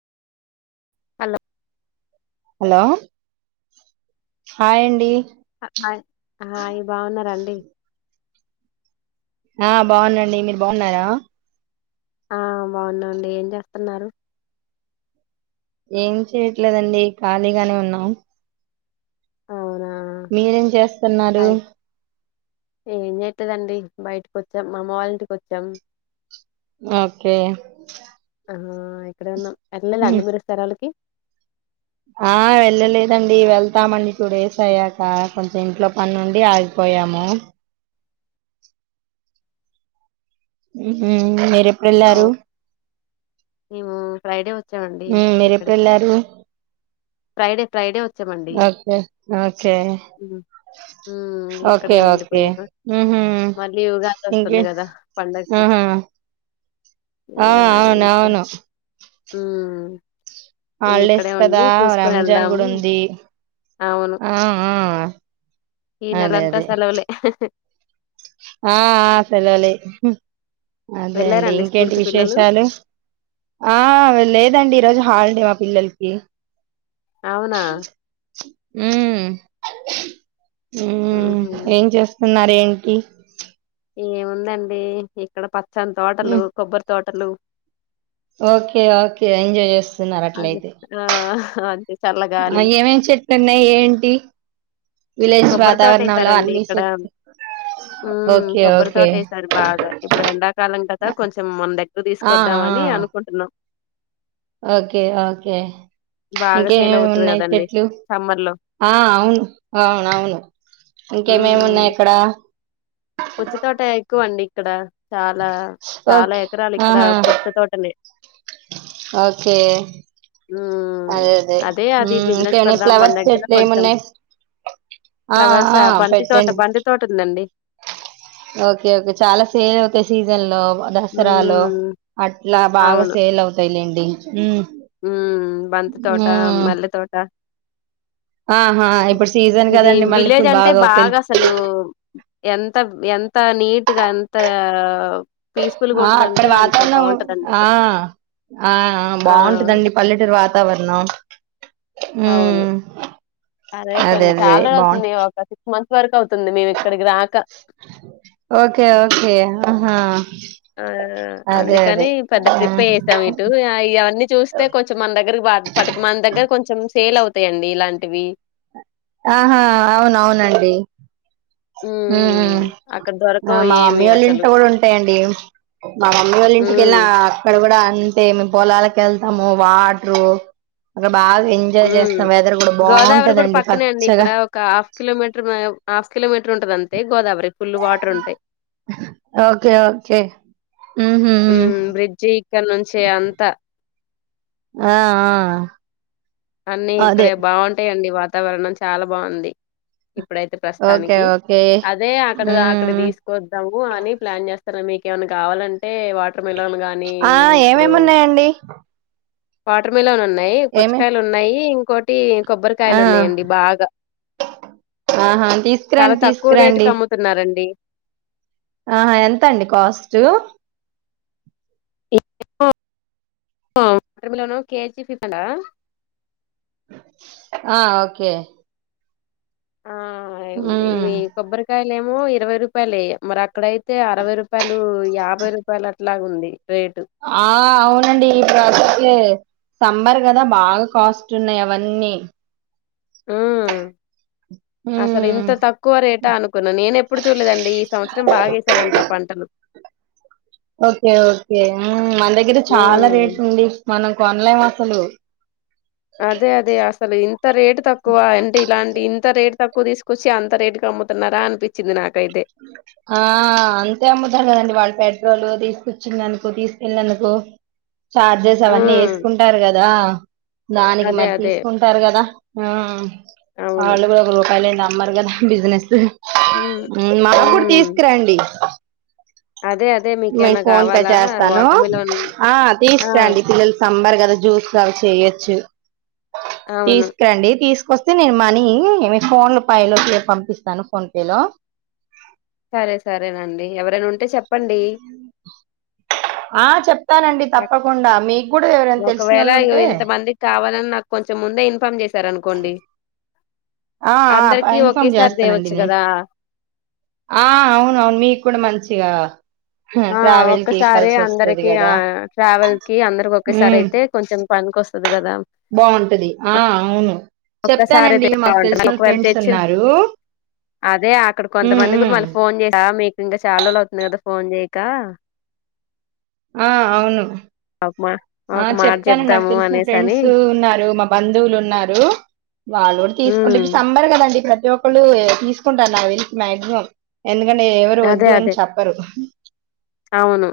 Hello hello hi అండి hi బాగున్నరా అండి ఆ బాగున్న అండి మీరు బాగున్నారా ఆ బాగున్నా అండి ఏం చేస్తన్నారు ఏం చెయట్లేదండి ఖాళీగానే ఉన్నాం. ఆ మీరేం అ చేస్తున్నారు ఏం చెయ్యట్లేదు అండి బయటకి వచ్చాం. మా అమ్మ వాళ్ళంటికి వచ్చాం. ఓకే ఆ ఇక్కడే ఉన్నాం ఎట్ల ఉమ్. లేండి మీరు స్థరాలకి ఆ వెళ్ళలేదండి. వెళ్తామండి. టూ డేస్ అయ్యాక కొంచెం ఇంట్లో పని ఉండి ఆగిపోయి యాము ఉహు మీరెప్పుడు వెళ్ళారు అవును మేము ఫ్రైడే వచ్చామండి. ఉమ్, మీరెప్పుడు ఇక్కడికి వెళ్ళారు ఫ్రైడే ఫ్రైడే వచ్ ఓకే ఓకే ఉమ్ ఉమ్, ఇక్కడే ఓకే ఓకే ఉండిపోయాము ఊ హు మళ్ళీ ఉగాది ఇంక అ ఆ ఏవ అవును ఇక అవును ఉహు హాలిడేస్ కదా రంజాన్ వెళ్దాము కూడా ఉంది. ఆ ఆ అదే ఈనెలంతా అదే సెలవులే ఆ ఆ సెలవులే అదే అండి వెళ్ళారండి స్కూల్ ఇంకేంటి కి పిల్లలు విశేషాలు. ఆ లేదండి ఈరోజు హాలీడే మా పిల్లలకి అవునా ఊమ్ ఊ ఉహు ఏం చేత్తున్నారు దేనికీ ఏముందండి ఇక్కడ పచ్చని తోటలు, హ్మ్. కొబ్బరి తోటలు ఓకే ఓకే ఎంజాయ్స్ అదే ఆ అంతే ఆ చల్లగాలి ఏమేమి చెట్టు ఉన్నాయ్ ఏంటి విలేజ్ వాతావరణంలో అన్ని చెట్ ఉ ఓకే కొబ్బరి ఓకే తోట ఏసారు. బాగా ఇప్పుడు ఎండాకాలం కదా కొంచెం మన దగ్గర ఆ తీసుకొద్దాం. ఆ అని అనుకుంటున్నాం ఓకే ఓకే బాగా సేల్ ఇంకేమీమీ అవుతది ఉన్నాయి కదండి చెట్లు సమ్మర్ లో ఆ అవున్ అవున అవును ఇంకేమేమి ఉన్నాయి ఉమ్ ఇక్కడ పుచ్చ తోట ఎక్కువ అండి ఇక్కడ చాలా చాలా ఓకే ఎకరాలు ఇక్కడ ఆహా పుచ్చ తోటలే ఓకే ఉమ్ అదే అది ఉమ్ బిజినెస్ ఇంకేమునాయి పెడదాం మన ఫ్లవర్స్ దగ్గర చెట్లు కొంచెం ఏమున్నాయి ఆ ఫ్లవర్స్ ఆ బంతి తోట పెట్టండి బంతి తోట ఉందండి ఓకే ఓకే చాలా సేల్ అవుతాయి సీజన్ లో దసరాలో హ్మ్. అట్లా బాగా సేల్ అవుతాయిలేండి ఉమ్ బంతి తోట మ్మ్ మల్లె తోట ఆహా ఇప్పుడు సీజన్ ఇది కదండి విలేజ్ మల్లెపూలు అంటే అవుతాయి బాగా అసలు ఎంత ఎంత నీట్గా అంత ఆ అక్కడ వాతావరణం బావుంటదండి ఆ ఇక్కడ. ఆ ఆ బాగుంటదండి పల్లెటూరు వాతావరణం అవును మ్మ్ అదే కొన్ని అదే చాల బాగుంట అవుతుంది ఒక సిక్స్ మంత్స్ వరక్ అవుతుంది మేము ఇక్కడికి రాక ఓకే ఓకే ఆహా ఆ అదే అదే అందుకని పెద్ద ఆ. ట్రిప్ఎ ఎసాం ఇటు ఆ ఈ ఇవన్నీ చూస్తే కొంచెం మన దగ్గరకి పటుకమంది దగ్గర కొంచెం సేల్ అవుతాయండి ఇలాంటివి ఆహా అవును అవునునండి అ ఉమ్ ఉమ్ మా మమ్మీ ఏమి వాళ్ళ అసలు. ఇంట్లో కూడా ఉంటాయండి మా మమ్మీ వాళ్ళ ఇంటికెళ్ళిన హ్మ్. అక్కడ కూడా అంటే పోలాలకిెళ్తాము వాటర్ ఉ బాగా ఎంజాయ్ ఉమ్ చేస్తాం వెదర్ కూడా గోదావరి కూడా బాగుంటదండి ప పక్కనే అండి ఇక్కడ ఒక హాఫ్ కిలోమీటర్ హాఫ్ కిలోమీటర్ ఉంటది అంతే గోదావరి ఫుల్ వాటర్ ఉంటాయి ఓకే ఓకే ఉహు ఉమ్ బ్రిడ్జి ఇక్కడ నుంచి అంతా ఆ ఆ అన్నిీ అదే ఇక్కడే బాగుంటాయండి వాతావరణం చాలా బాగుంది ఇప్పుడైతే ఓకే ప్రస్తుతానికి ఓకే అదే అక్కడ అక్కడ ఉమ్ తీసుకొద్దాము అని ప్లాన్ చేస్ అర మీకేమన్నా కావాలంటే వాటర్ మిలన్లు గానీ ఆ ఇప్పుడు ఏమేమి ఉన్నాయండి వాటర్ మిలిన్ ఉన్నాయి పూచ్ ఏమే ఉన్నాయి ఇంకోటి ఆ కొబ్బరికాయలు ఉన్నాయండి బాగా ఆహా చాలా తీసుకురండి తక్కువ రేటు కి తీసుకురండి అమ్ముతున్నారంండి ఆహా ఎంత అండి కాస్ట్ [inaudible] వాటర్మేలోన్ కెజి [inaudible] ఆ ఓకే ఆ ఇవి ఉమ్ కొబ్బరికాయ లు ఏమో ఇరవై రూపాయలే ఇగ మరి అక్కడయితే అరవై రూపాయలు యాభై రూపాయలు అట్లాగా ఉంది ఆ అవునండి ఇప్పుడు [unintelligible] సమ్మర్ కదా బాగా కాస్ట్ ఉన్నాయి అవన్నీ ఉమ్ అసలు ఉమ్ ఇంత తక్కువ రేటా అనుకున్నాను నేన ఎప్పుడు చూడలేదండి ఈ సంవత్సరం బాగాసారంట పంటలు ఓకే ఓకే ఉమ్ మన దగ్గర చాలా హ్మ్. రేట్ ఉంది మనం కొన్లెం ఆ సాలు అదే అదే అసలు ఇంత రేటు తక్కువ అంటే ఇలాంటి ఇన్ తా రేట్ తక్కువ తీసుకొచ్చి అంత రేట్ కి అమ్ముతున్నారా అనిపించింది నా ఆ అంతే అమ్ముతారు [unintelligible] దండి వాళ్ళు పెట్రోలు తీసుకొచ్చినదుకు, తీసుకెళ్ళినందుకు చార్జెస్ అవన్నీ హ్మ్. ఏసుకుంటారు కదా. దానికి అదే మరి అదే. తీసుకుంటారు కదా అవును. అళ్ళు కూడా ఒక రూపాయ్ లేన్ సమ్మర్ కదా బిజినెసు హ్మ్. హు మాకు కుడ్ హ్మ్. తీసుకురండి. అదే అదే మీ మీకేమన్నా ఫోన్ పే గావాలా చేస్తాను. వాటర్ మిలన్ ఆ ఆ! తీసరండి, పిల్లలు సమ్మర్ కదా జ్యూసులు అవి చేయ్ చు అవును. తీసుకురండి తీస్ వస్తే నేను మనీ మీ ఫోన్లో పై లోపలే పంపిస్తాను. ఫోన్ పే లో సరే సరేనండి, ఎవరైనా ఉంటే చెప్పండి. ఆ చెప్తానండి ఏప్ తప్పకుండా మీకు కూడా ఎవరైనా తెలిసిన ఒకవేళ వాళ్ళు ఇగో ఉంటే ఇంతమందికి కావాలని నాకు కొంచెం ముందే ఇన్ఫామ్ జేత్ సార్ అనుకోండి ఆ ఆ పై ఇన్ఫామ్ చేస్తానండి. తేవచ్చు నే కదా ఆ అవున అవును మీ కూడా మంచిగా ఆ ట్రావెల్ కి ఒక్కసారి కలిసి వస్తుంది అందరికి, ఆ కదా ట్రావెల్ కి అందరికి. ఒకేసారి అయితే కొంచెం పన్ కొస్తది. కదా బావుంటది ఆ అవును ఒక్కసారి అయితే చెప్తానండి. మాకు బాగుంటది తెలిసిన ఒకవేళ ఫ్రెండ్స్ తెచ్చిన ఉన్నారు. అదే అక్కడ ఉమ్, కొంతమంది కూడా ఉమ్. మళ్ళీ ఫోన్ జేసా కా మీకు ఇంకా చాల్ రోజులు అవుతుంది కదా, ఫోన్ జేయక. ఆ అవును అవుమా ఆ చెప్తాను. నాకు తెలిసిన ఫ్రెండ్స్ ఉన్నారు, మా బంధువులు ఉన్నారు. వాలో ఉమ్ టీసుకుంటానికి సమ్మర్ కదండి. ప్రత్ యొక్కలు ఏ తీసుకుంటారు. నాగ్ తెలిసి మాక్సిమం, ఎందుకంటే ఎవరు అదే వద్దు అని అదే చెప్పరు. అవును